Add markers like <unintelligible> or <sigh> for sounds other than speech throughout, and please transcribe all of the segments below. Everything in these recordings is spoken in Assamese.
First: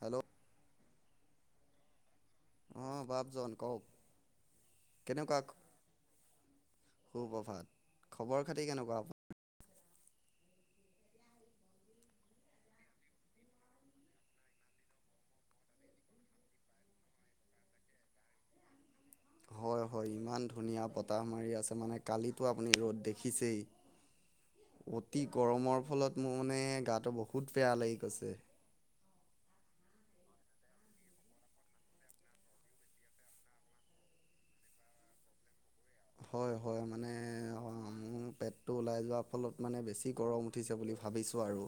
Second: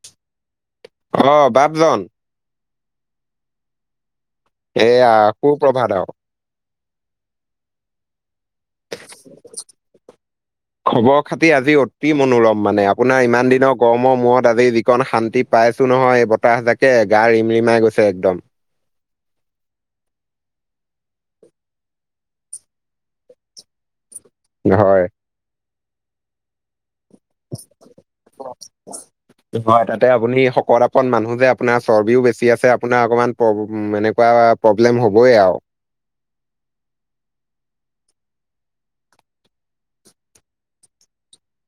হেল্ল'। অ' বাপজন। অ' বাপজন কওক। এয়া সো প্ৰভাত আৰু। সু প্ৰভাত। খবৰ খাতি কেনেকুৱা আপোনাৰ? <inaudible> খবৰ খাতি আজি অতি মনোৰম, মানে আপোনাৰ ইমান দিনৰ গৰমৰ মূৰত আজি যিখন শান্তি পাই ছো নহয়, এই বতাহ জাকে গা ৰিমৰিমাই গৈছে একদম। হয় <inaudible> হয় ইমান ধুনীয়া বতাহ মাৰি আছে মানে কালিতো আপুনি ৰ'দ দেখিছেই। হয় অতি গৰমৰ ফলত মোৰ মানে গাত বহুত বেয়া লাগি গৈছে কৰাপন মানুহ যে আপোনাৰ চৰ্বিও বেছি আছে আপোনাৰ অকমান প্ৰ এনেকুৱা প্ৰব্লেম হ'বই আৰু হয় হয় মানে অ', পেটটো ওলাই যোৱাৰ ফলত মানে বেছি গৰম উঠিছে বুলি ভাবিছোঁ আৰু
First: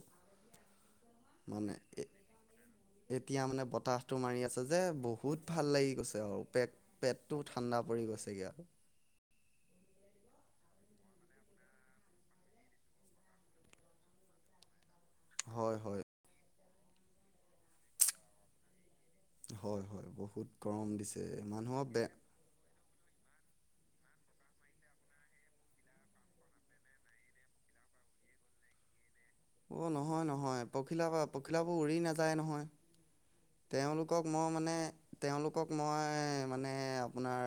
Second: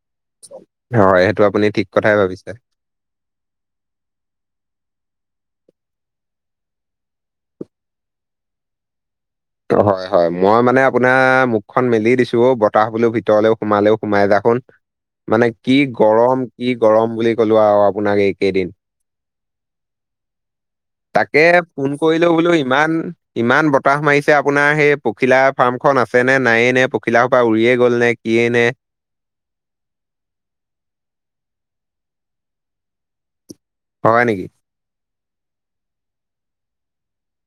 হয় সেইটো আপুনি মানে ঠিক এ কথাই ভাবিছে এতিয়া মানে বতাহটো মাৰি আছে যে বহুত ভাল লাগি গৈছে আৰু পেট পেট টো ঠাণ্ডা পৰি গৈছে পছেগ আৰু <unintelligible> <inaudible> হয় হয় মই মানে আপোনাৰ মুখখন মেলি দিছো বতাহ বলো ভিতৰলৈও সোমালেও সোমাই দেখোন মানে হয় কি হয় গৰম কি গৰম বুলি কলো আৰু আপোনাক এইকেইদিন? হয় হয় বহুত গৰম দিছে তাকে মানুহৰ ফোন বে কৰিলেও বোলো ইমান ইমান বতাহ সপাহ মাৰিছে আপোনাৰ সেই পখিলা ফাৰ্মখন আছে নে নায়য়ে নে পখিলা পৰা উৰিয়ে গ'ল নে কিয়েই নে? <inaudible> অ', নহয় নহয় পখিলা পখিলাবোৰ উৰি নাযায় নহয় হয় তেওঁলোকক নেকি মই মানে তেওঁলোকক মই মানে আপোনাৰ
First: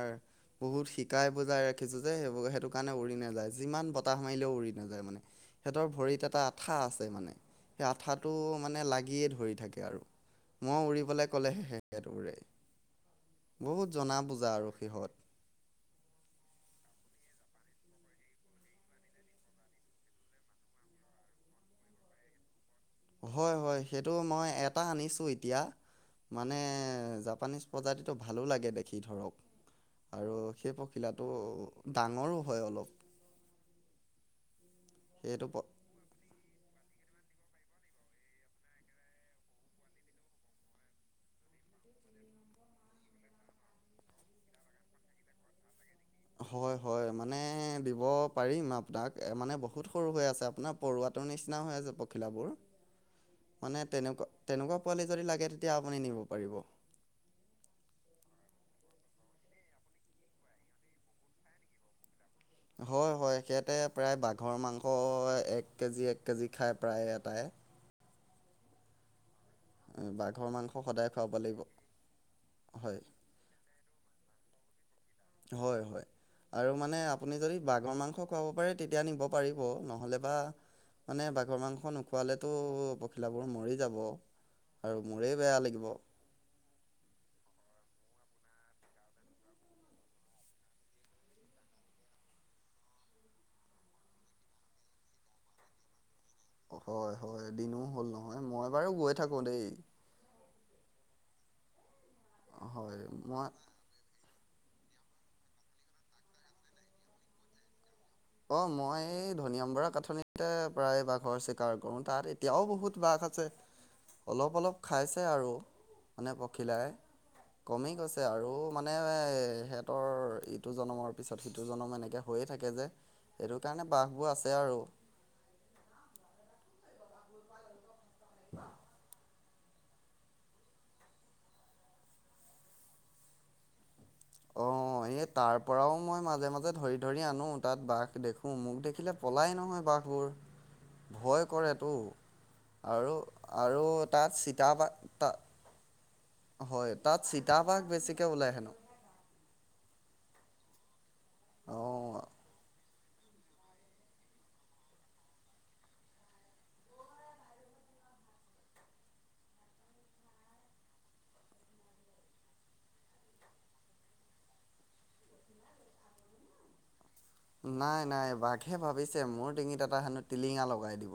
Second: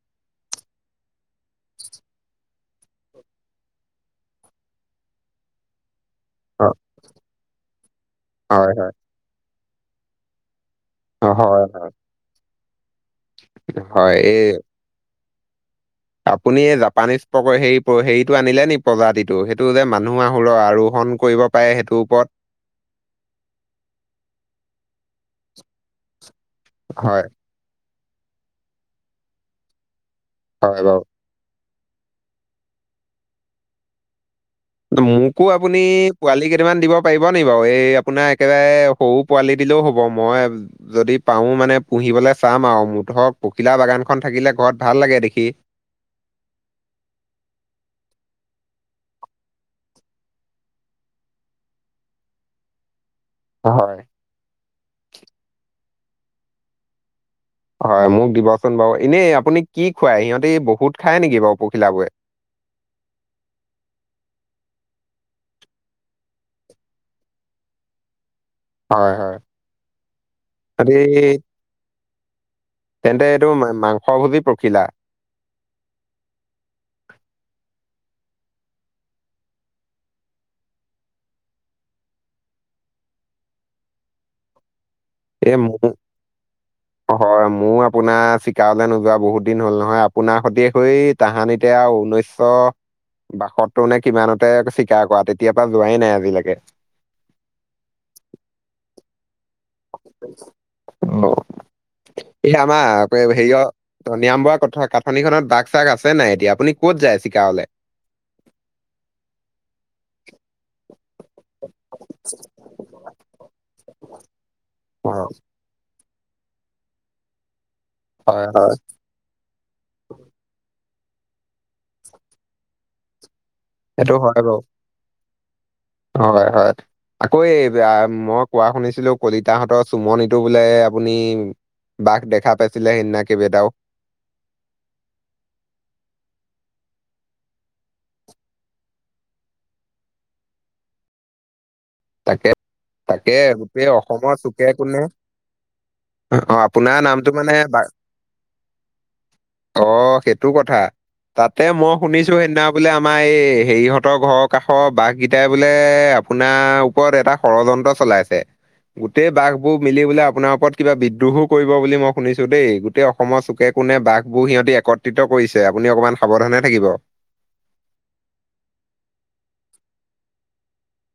বহুত শিকাই বুজাই ৰাখিছোঁ যে সেইবোৰ সেইটো কাৰণে উৰি নাযায় যিমান বতাহ মাৰিলেও উৰি নাযায় মানে সিহতৰ ভৰিত এটা হয় আঠা আছে মানে সেই আঠাটো হয় মানে হয় লাগিয়ে ধৰি থাকে আৰু মই অ, উৰিবাই হয় ক'লেহে সে উৰে বহুত হয় জনা এই বুজা আৰু সিহঁত আপুনি এই জাপানিজ হে হেৰিটো আনিলে নি প্ৰজাতিটো সেইটো যে মানুহ আহুৰ আৰু ফন কৰিব পাৰে সেইটোৰ ওপৰত হয় হয় সেইটো মই এটা আনিছো এতিয়া মানে হয় জাপানিজ প্ৰজাতিটো ভালো লাগে দেখি ধৰক আৰু সেই হয় বাৰু পখিলাটো ডাঙৰো হয় অলপ মোকো সেইটো প আপুনি পোৱালি কেইদান দিব পাৰিব <unintelligible> বাৰু এই আপোনাৰ একেবাৰে সৰু পোৱালি দিলেও হ'ব মই যদি পাও মানে পুহিব চাম আৰু মতৰক পখিলা বাগানখন থাকিলে ঘৰত ভাল লাগে দেখি হয় হয় মানে দিব পাৰিম আপোনাক মানে বহুত সৰু হৈ আছে আপোনাৰ পৰুৱাত তাতৰ নিচিনা হৈ আছে পখিলাাবোৰ মানে হয় তেনেক তেনেকুৱা পোৱালি যদি লাগে তেতিয়া আপুনি নিব পাৰিব হয় মোক দিবচোন বাৰু এনেই আপুনি কি খুৱাই সিহঁতে বহুত খায় নেকি বাৰু পখিল বোৰে হয় হয় সিহয়াঁতে প্ৰায় বাঘৰ মাংস এক কেজি এক কেজি খায় প্ৰায় এটাই হয় হয় বাঘৰ মাংস সিহঁতি সদায় খুৱাব লাগিব হয় তেন্তে এইটো মাংস ভোজি পখিলা হয় হয় আৰু মানে আপুনি যদি বাগৰ মাংস খুৱাব পাৰে তেতিয়া নিব পাৰিব নহ'লে বা মানে বাঘৰ মাংস নোখোৱালেতো পখিলাবোৰ মৰি যাব আৰু মোৰেই এ বেয়া লাগিব। মোৰ হয় মোৰ আপোনাৰ চিকাৰলে নোযোৱা বহুত দিন হ'ল নহয় আপোনাৰ সৈ হৈ তাহানিতে আৰু উঊনৈশশ বাাসতটোানে কিমানতে চিকাৰ কৰা তেতিয়াৰ পৰা যোৱাই নাই আজিলৈকে হয় হয় দিনো হ'ল নহয় মই বাৰু গৈ থাকো দেই <unintelligible> অ এ হয় আমাৰ মই হেৰিয় নিয়ম বৰা কথা কাঠনিখননত দাগ চাগ আছে নাই এতিয়া আপুনি ক'ত যায় চিকাৰলে অ', মই এই ধন আম বৰা কাঠনিতে প্ৰায় বাঘৰ চিকাৰ কৰো তাত এতিয়াও বহুত বাঘ অলপ অলপ খাইছে হয় আৰু মানে পখিলাই কমি গৈছে হয় আৰু হয় মানে সিহঁতৰ ইটো জন্মৰ তাৰপিছত সিটো জনম এনেকৈ হৈয়ে থাকে যে সেইটো কাৰণে সেইটো বহবোৰ হয় আছে বাৰু আৰু হয় হয়। আকৌ এই মই কোৱা শুনিছিলো কলিত তাহতৰ চুমনটো বোলে আপুনি বাঘ দেখা পাইছিলে সেইদিনা কিবেইটাও? <inaudible> অঁ এই তাৰ পৰাও মই মাজে মাজে ধৰি ধৰি আনো, তাত বাঘ দেখো মোক দেখিলে পলাই নহয় বাঘ। <unintelligible> ভয় কৰে। ত। তাকে তাকে আৰু-আৰু গোটেই অসমৰ তাত চুকে কোণে চিতাবাঘ তা অ হয় আপোনাৰ নামটো তাত মানে বা চিতাবঘ বেছিকে ওলাই হেনো। অ সেইটো কথা। তাতে অ মই শুনিছো সেইদিনা বোলে আমাৰ এই হেৰিহঁতৰ ঘৰৰ কাষৰ বাঘকেইটাই বোলে আপোনাৰ ওপৰত এটা ষড়যন্ত্ৰ চলাইছে। গোটেই বাঘবোৰ মিলি বোলে আপোনাৰ ওপৰত কিবা বিদ্ৰোহো কৰিব বুলি মই শুনিছো দেই, গোটেই অসমৰ চুকে কোনে বাঘবোৰ সিহঁতি একত্ৰিত কৰিছে, আপুনি অকমান সাৱধানে থাকিব। নাই নাই বাঘে ভাবিছে মোৰ ডটিঙিত এটা হেনো টিলিঙা লগাই দিব।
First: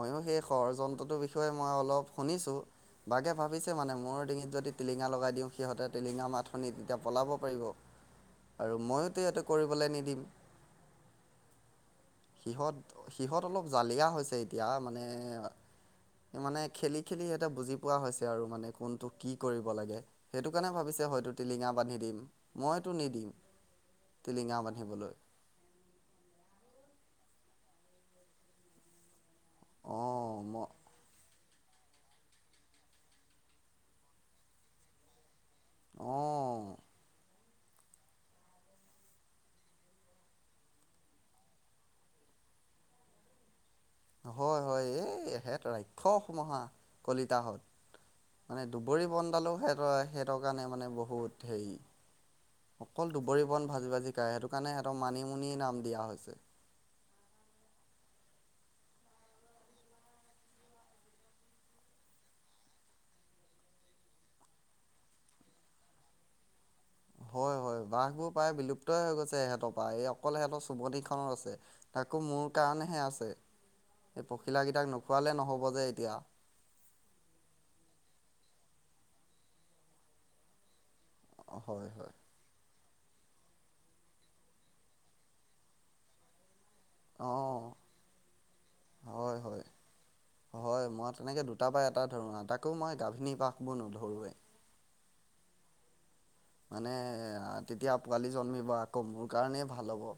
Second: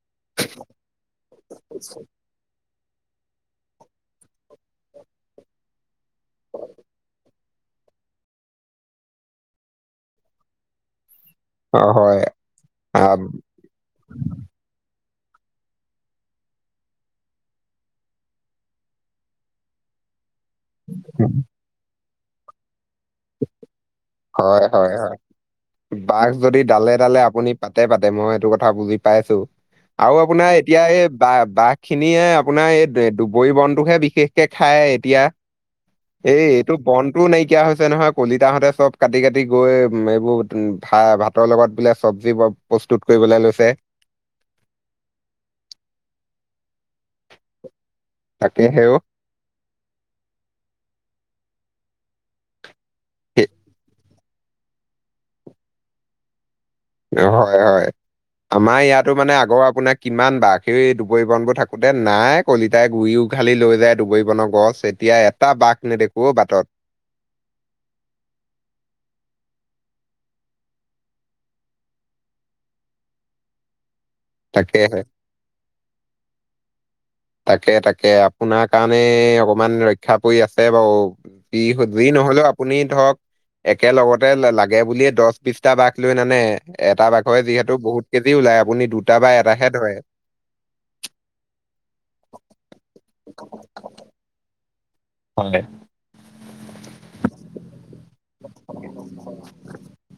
ময়ো সেই ষড়যন্ত্ৰটোৰ বিষয়ে মই অলপ শুনিছো। বাঘে ভাবিছে মানে মোৰ ডিঙিত যদি টিলিঙা লগাই দিওঁ সিহঁতে টিলিঙা মাত শুনি তেতিয়া পলাব পাৰিব। আৰু ময়োতো ইহঁতে কৰিবলৈ নিদিম। অ হয় আহ সিহঁত-সিহঁত অলপ জালিয়া হৈছে এতিয়া মানে <inaudible> মানে খেলি খেলি সিহঁতে বুজি পোৱা হৈছে আৰু মানে কোনটো কি কৰিব লাগে। সেইটো কাৰণে ভাবিছে হয়তো টিলিঙা বান্ধি দিম। মইতো নিদিম। টিলিঙা বান্ধিবলৈ হয়-হয়-হয় বাঘ যদি ডালে ডালে আ আপুনি পাতে-পাতে মই এইটো কথা বুজি পাইছো। আৰু অঁ আপোনাৰ ম এতিয়া এই বা বাঘ খিনিয়ে আপোনাৰ এই দুবৰি বনটোকহে বিশেষকে খায় এতিয়া। এই অঁ এইটো বনটোও নাইকিয়া হৈছে নহয় কলিতাহঁতে চব কাটি কাটি গৈ উম এইবোৰ উম ভা-ভাতৰ লগত বিলে চব্জি প্ৰস্তুত কৰিবলৈ লৈছে। হয় হয় এই এহেত ৰাক্ষস সুমাখা। কলিতাহত। মানে তাকে সেও দুবৰি বনডালো সেত-সেইহতৰ কাৰণে মানে বহুত। কেই অকল দুবৰি সে- বন ভাজি-ভাজি খায়। সেইটো কাৰণে সিহঁতক মানিমুনি নাম দিয়া হৈছে। হয় হয়। আমাৰ ইয়াতো মানে আগৰ আপোনাৰ কিমান বাঘে দুপৰি বনবোৰ থাকোতে, নাই কলিতাই গুৰিও উঘালি লৈ যায় ডুবৰি বনৰ গছ, এতিয়া এটা বাঘ নেদেখো বাটত। হয় হয় বাঘবোৰ প্ৰায় বিলুপ্তই হৈ গৈছে ইহঁতৰ পৰা। এই অকল সিহঁতৰ চুমনি খনৰ আছে। তাকো মোৰ কাৰণেহে আছে এই পখিলাকেইটাক তাকেহে নোখোৱালে নহ'ব যে এতিয়া। তাকে তাকে আপোনাৰ কাৰণে অকমান ৰক্ষা পৰি আছে বাৰু। দি হয় সতভৰি হয় নহলেও আপুনি ধৰক একেলগতে লাগে বুলিয়ে দহ বিশটা বাঘ লৈ নানে এটা বাঘৰে অঁ যিহেতু বহুত কেজি ওলায় আপুনি দুটা বা হয় হয় এটাহে ধৰে। হয় মই তেনেকে দুটাৰ পৰা এটা ধৰো, তাকো মই গাভিনী বাঘবোৰ নোধৰোৱে। হয়। মানে তেতিয়া পোৱালি জন্মিব আকৌ মোৰ কাৰণেই ভাল হ'ব।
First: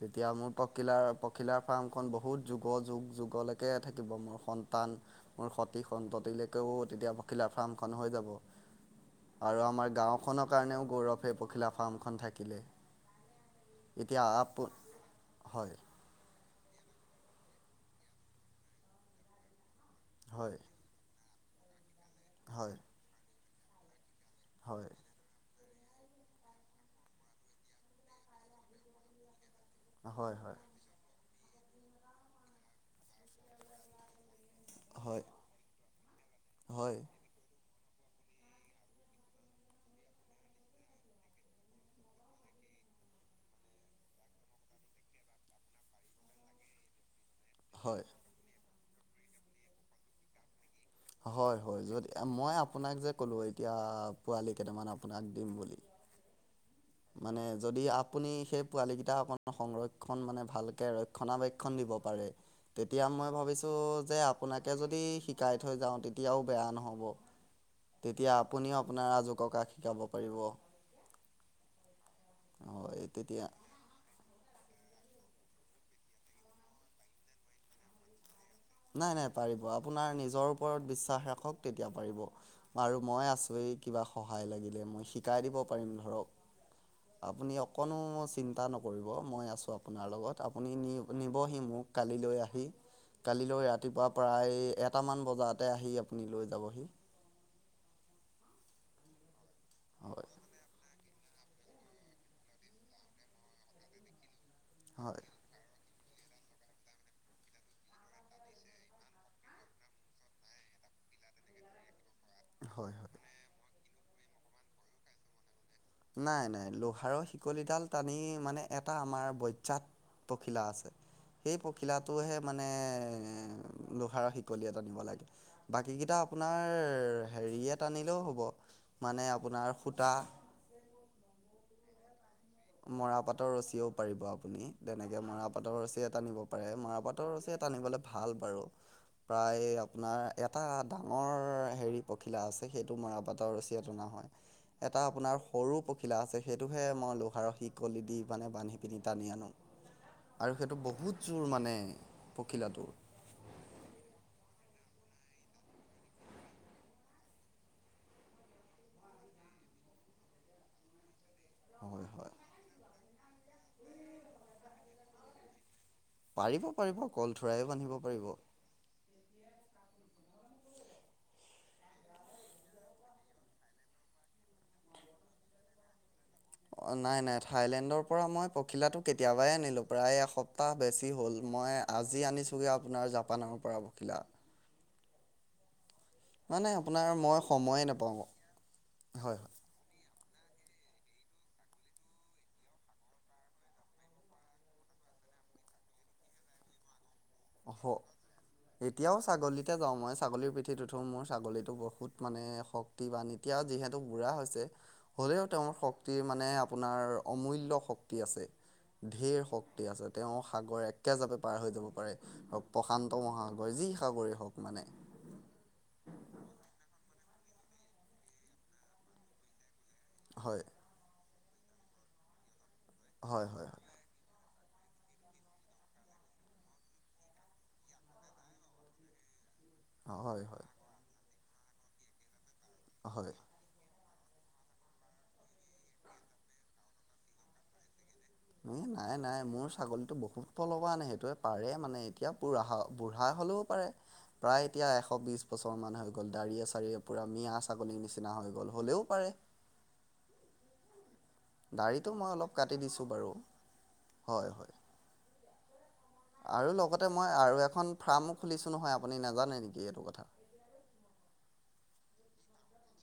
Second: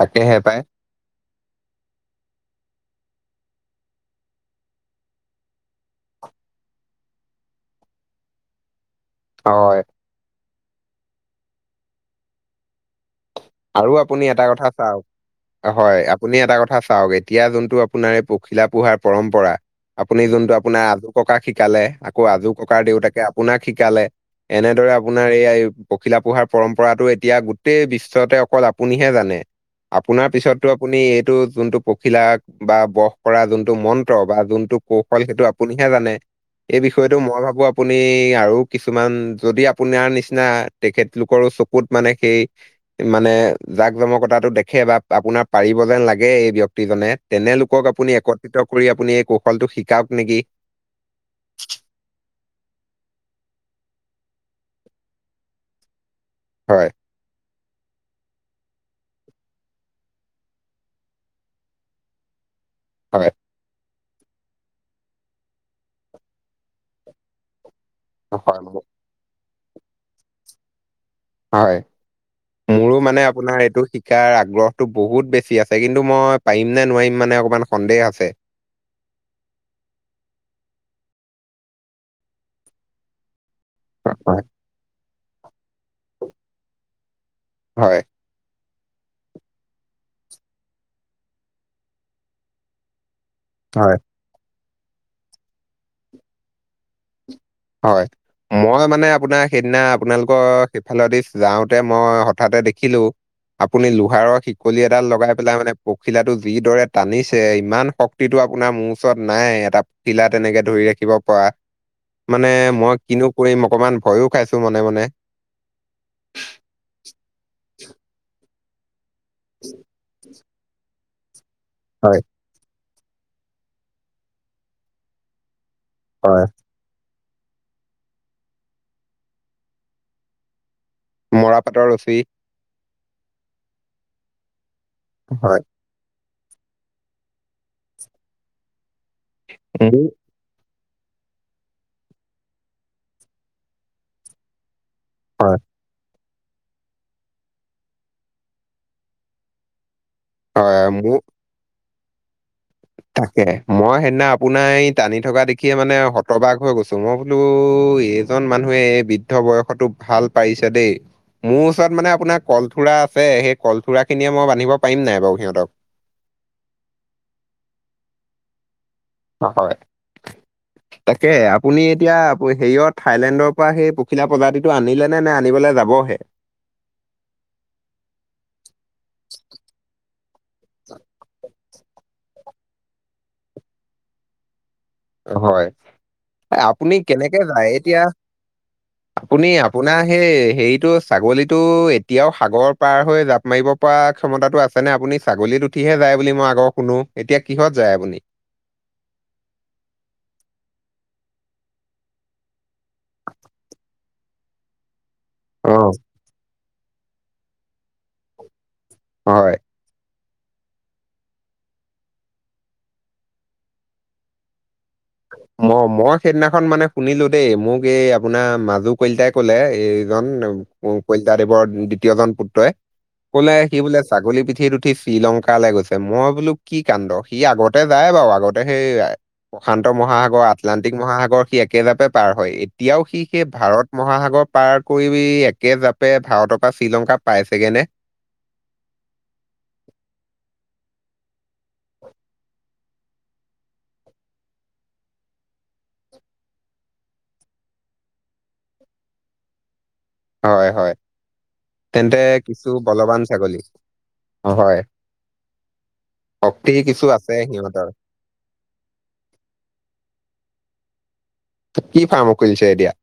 তেতিয়া মোৰ পায় পকিলাৰ পখিলাৰ ফাৰ্মখন বহুত যুগ-যুগ-যুগলৈকে থাকিব। মোৰ সন্তান, মোৰ সতি সন্ততি <unintelligible> তেতিয়া পখিলা ফাৰ্মখন হৈ যাব। আৰু হয় আমাৰ গাঁওখনৰ কাৰণেও গৌৰৱে সেই পখিলা ফাৰ্মখন থাকিলে। আৰু এতিয়া আপুনি এটা আপ কথা চাওক, হয় আপুনি এটা কথা চাওক এতিয়া যোনটো আপোনাৰ এই পখিলা পোহাৰ পৰম্পৰা, আপুনি যোনটো হয় আপোনাৰ আ ককা শিকালে, আকৌ আজো হয় ককাৰ দেউতাকে আপোনাক শিকালে, হয় এনেদৰে আপোনাৰ এই পখিলা পোহাৰ পৰম্পৰাটো এতিয়া গোটেই বিশ্বতে অকল আপুনিহে জানে। আপোনাৰ হয় হয় পিছতটো আপুনি এইটো যোনটো পখিলাক বা বস কৰা যোনটো মন্ত্ৰ বা যোনটো কৌশল হয় সেইটো আপুনিহে জানে, এই হয় বিষয়টো মই ভাবো আপুনি আৰু কিছুমান যদি আপোনাৰ নিচিনা তেখেত লোকৰো চকুত মানে সেই মানে জাক জমকতাটো দেখে বা আপোনাৰ পাৰিব যেন লাগে এই ব্যক্তিজনে। তেনে লোকক হয় আপুনি একত্ৰিত কৰি আপুনি এই কৌশলটো শিকাওক নেকি। হয়, হয় যদি মই আপোনাক যে ক'লো এতিয়া পোৱালি কেইটামান আপোনাক দিম বুলি। <inaudible> মানে যদি আপুনি সেই পোৱালি কেইটা অকন সংৰক্ষণ মানে ভালকে ৰক্ষণাবেক্ষণ দিব পাৰে। তেতিয়া হয় মই ভাবিছোঁ যে আপোনাকে যদি শিকাই থৈ যাওঁ তেতিয়াও বেয়া নহ'ব। তেতিয়া হয় আপুনিও মোৰ- আপোনাৰ আজো ককাক শিকাব পাৰিব। হয়, মোৰো হয় মানে তেতিয়া আপোনাৰ এইটো শিকাৰ আগ্ৰহ টো বহুত বেছি আছে। কিন্তু মই পাৰিম নে নোৱাৰিম মানে অকমান সন্দেহ আছে। নাই নাই পাৰিব। আপোনাৰ নিজৰ ওপৰত বিশ্বাস ৰাখক তেতিয়া পাৰিব আৰু মই আছো ৱেই কিবা হয় সহায় লাগিলে মই শিকাই দিব পাৰিম ধৰক। আপুনি অকণো হয় ম চিন্তা নক নকৰিব মই আছো আপোনাৰ লগত। আপুনি নি নিবহি মোক কালিলৈ আহি। কালিলৈ হয়। ৰাতিপুৱা প্ৰায় এটামান বজাতে আহি লৈ যাবহি। হয়। মই মানে আপোনাৰ সেইদিনা হয় আপোনালোকৰ সেইফালেদি যাওঁতে মই হঠাতে দেখিলো। আপুনি লোহাৰৰ শিকলি এডাল হয় লগাই পেলাই মানে পখিলাটো যিদৰে টানিছে। ইমান শক্তিটো আপোনাৰ মোৰ ওচৰত নাই এটা পখিলা তেনেকে ধৰি ৰাখিব পৰা। মানে হয় মই হয় কিনো কৰিম অকমান ভয়ো খাইছো মনে মনে। নাই নাই লোহাৰৰ শিকলিডাল টানি মানে এটা আমাৰ বজ্যাত পখিলা আছে। সেই হয় পখিলাটোহে মানে এ লোহাৰ শিকলি এটা টানিব লাগে। বাকীকেইটা হয় আপোনাৰ হেৰি টানিলেও হ'ব মানে আপোনাৰ সূতা। মৰা পাটৰ ৰঁচী। মৰাপাতৰ ৰঁছীয়েও পাৰিব আপুনি। তেনেকে মৰা হয় পাতৰ ৰঁছীয়ে টানিব মাৰা পাটৰ ৰঁচীৰে টানিবলৈ ভাল বাৰু। প্ৰায় মোৰ আপোনাৰ এটা ডাঙৰ হেৰি পখিলা আছে সেইটো মৰাপাটৰ ৰঁচীয়ে টনা হয়। এটা আপোনাৰ হয় সৰু পখিলা আছে। সেইটোহে মই ল লোহাৰৰ শিকলি দি মানে বান্ধি পিনি টানি আনো। আৰু সেইটো হয় মোৰ বহুত জোৰ মানে পখিলাটো। তাকে মই সেইদিনা আপোনাৰ এই টানি থকা দেখিয়ে মানে হতবাগ হৈ গৈছো। মই বোলো এইজন মানুহে বৃদ্ধ বয়সতো ভাল পাৰিছে দেই। মোৰ ওচৰত হয় মানে হয় আপোনাৰ কলঠোৰা আছে সেই কলঠোৰাখিনিয়ে মই বান্ধিব পাৰিম নাই বাৰু সিহঁতক? পাৰিব পাৰিব কলথোৰায়ো বান্ধিব পাৰিব। অ', হয়। তাকেহে আপুনি এতিয়া হেৰিয়ত থাইলেণ্ডৰ পৰা সেই পখিলা প্ৰজাতিটো আনিলে নে? নে আনিবলৈ যাবহে? নাই নাই থাইলেণ্ডৰ পৰা মই পখিলাটো কেতিয়াবাই আনিলো প্ৰায় এসপ্তাহ বেছি হ'ল। মই আজি আনিছো গৈ আপোনাৰ জাপানৰ পৰা পখিলা। হয়। মানে আপুনি আপোনাৰ কেনেকে মই যায়? সময়ে এতিয়া নাপাওঁ হয় আপুনি হয় আপোনাৰ হেই হেৰিটো ছাগলীতটো এতিয়াও সাগৰৰ পাৰ হৈ জাপ মাৰিব পৰা ক্ষমতাটো আছে নে? আপুনি আপুনি ছাগলীত উঠিহে যায় বুলি হে মই আকৌ শুনো। এতিয়া কিহত যায় আপুনি? এতিয়াও ছাগলীতে যাওঁ মই। ছাগলীৰ পিঠিত উঠো মোৰ ছাগলীটো বহুত মানে শক্তি বান। এতিয়াও যিহেতু বুঢ়া হৈছে। হ'লেও তেওঁৰ অ'। শক্তি মানে আপোনাৰ অমূল্য শক্তি আছে। ধেৰ হয়। শক্তি আছে তেওঁ সাগৰ একেজাপে পাৰ হৈ যাব পাৰে। ক প্ৰশান্ত মহাসাগৰ যি সাগৰে হওক মানে ম মই সেইদিনাখন মানে শুনিলো দেই মোক এই আপোনাৰ মাজু কলিতাই কলে এই হয় কলিতাদেৱৰ দ্বিতীয়জন পুত্ৰই হয় কলে হয় সি বোলে ছাগলী পিঠ উঠ উঠি শ্ৰীলংকালৈ গৈছে মই বোলো কি কাণ্ড সি আগতে যায় বাৰু আগতে সেই প্ৰশান্ত হয় মহাসাগৰ হয় হয় আটলানটিক মহাসাগৰ সি একেজাপে পাৰ হয় এতিয়াও সি হয়। সেই ভাৰত মহাসাগৰ পাৰ কৰি একে জাপে ভাৰতৰ পৰা শ্ৰীলংকা পাইছেগে নে? নাই নাই মোৰ ছাগলীতটো বহুত বলবান সেইটোৱে পাৰে মানে এতিয়া বুঢ়া বুঢ়া হ'লেও পাৰে প্ৰায় এতিয়া এশ বিশ বছৰ মান হৈ গ'ল দাড়ি এ চাৰিৱে পুৰা মিয়া ছাগলীৰ নিচিনা হৈ গল হলেও পাৰে হয় হয় দাড়িটো তেন্তে মই অলপ কিছু কাটি দিছোঁ বলৱান বাৰু ছাগলী অ হয় শক্তি আৰু কিছু লগতে মই আছে আৰু সিহঁতৰ এখন ফাৰ্ম খুলিছোঁ নহয় আপুনি নাজানে নেকি এইটো কথা কি ফাৰ্ম খুলছে এতিয়া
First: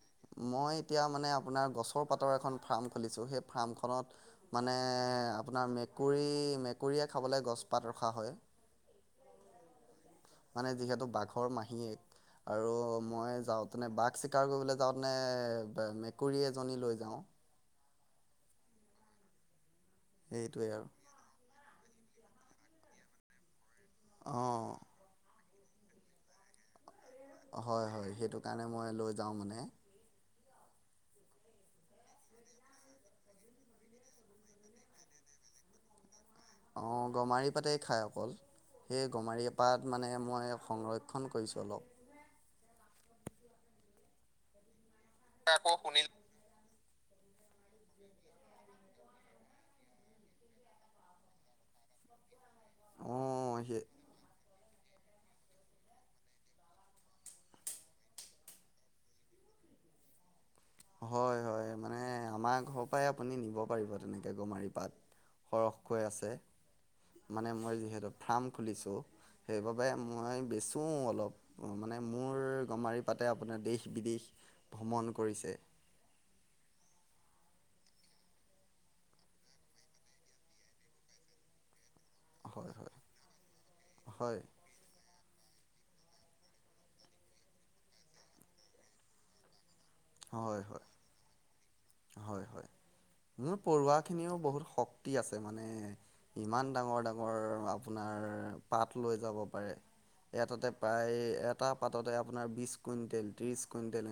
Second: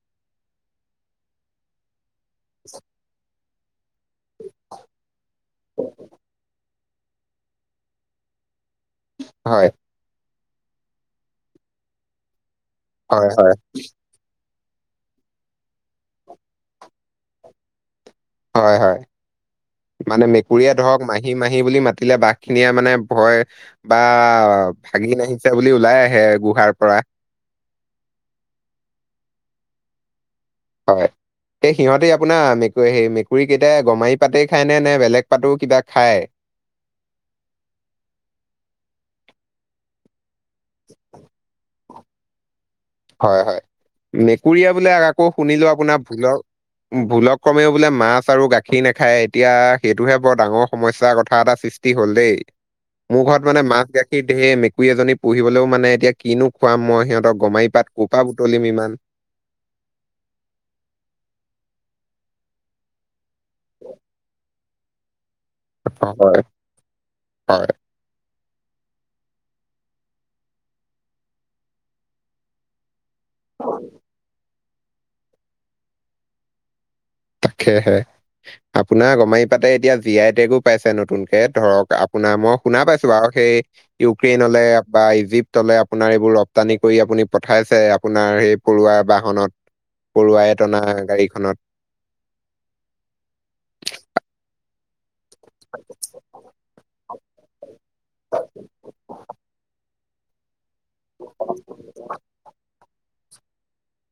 মই এতিয়া মানে আপোনাৰ গছৰ পাতৰ এখন ফাৰ্ম খুলিছো সেই ফাৰ্মখনত মানে আপোনাৰ মেকুৰী মেকুৰীয়ে খাবলৈ গছপাত ৰখা হয় হয় মানে যিহেতু বাঘৰ মাহীয়েক আৰু হয় মই হয় যাওঁতেনে বাঘ চিকাৰ কৰিবলৈ যাওঁত নে মেকুৰী এজনী লৈ যাওঁ হয় হয় মানে সেইটোৱে মেকুৰীয়ে আৰু ধৰক মাহী মাহী বুলি মা দিলে বাঘ খিনিয়ে মানে ভয় বা অঁ ভাগি <unintelligible> আছে বুলি ওলাই আহে গুহাৰ পৰা হয় হয় সেইটো কাৰণে মই লৈ যাওঁ মানে হয় সেই সিহঁতে আপোনাৰ মেকুৰী সেই মেকুৰী ইতিয়া গমাৰি পাতেই খায়নে নে বেলেগ পাতেও কিবা খায় অ', গমাৰি পাতে খাই অকল সেই গমাৰি পাত মানে মই সংৰক্ষণ কৰিছোঁ অলপ হয় হয় মেকুৰীয়ে বোলে আকৌ শুনিলো আপোনাৰ ভুলৰ ভুলক ক্ৰমেও বোলে মাছ আৰু গাখীৰ নাখায় এতিয়া সেইটোহে বৰ ডাঙৰ সমস্যাৰ কথা এটা সৃষ্টি হল দেই মোৰ ঘৰত অঁ মানে সেই মাছ গাখীৰ ঢেৰ ম পুৰী এজনী পুহিবলৈও মানে এতিয়া কিনো খুৱাম মই সিহঁতক গমাৰি পাত কোৰ পৰা বুতলিম ইমান হয় হয় মানে আমাৰ ঘৰ পৰাই আপুনি নিব পাৰিব তেনেকে গমাৰি পাত সৰহকৈ আছে হয় মানে হয় মই যিহেতু ফাম তুলিছো সেই বাবে মই বেচো অলপ মানে মোৰ গমাৰি তাতে আপোনাৰ দেশ বিদেশ ভ্ৰমণ কৰিছে তাকেহে আপোনাৰ গমাৰি পাতে এতিয়া জি আই টেগো পাইছে নতুনকে ধৰক শুনা মই হয় শুনা হয় পাইছো আৰু সেই হয় ইউক্ৰেইনলে বা ইজিপ্ত তালে আপোনাৰ এইবোৰ ৰপ্তানি কৰি আপুনি পঠাইছে আপোনাৰ সেই পৰুৱা বাহনত পৰুৱাই এ হয় টনা হয় গাড়ীখনত হয় হয় মোৰ পঢ়ৱা খিনিও বহুত শক্তি আছে মানে ইমান ডাঙৰ ডাঙৰ আপোনাৰ পাত লৈ যাব পাৰে ইয়াত ততে প্ৰায় এটা পাততে আপোনাৰ বিশ কুইণ্টেল ত্ৰিছ কুইণ্টেল এ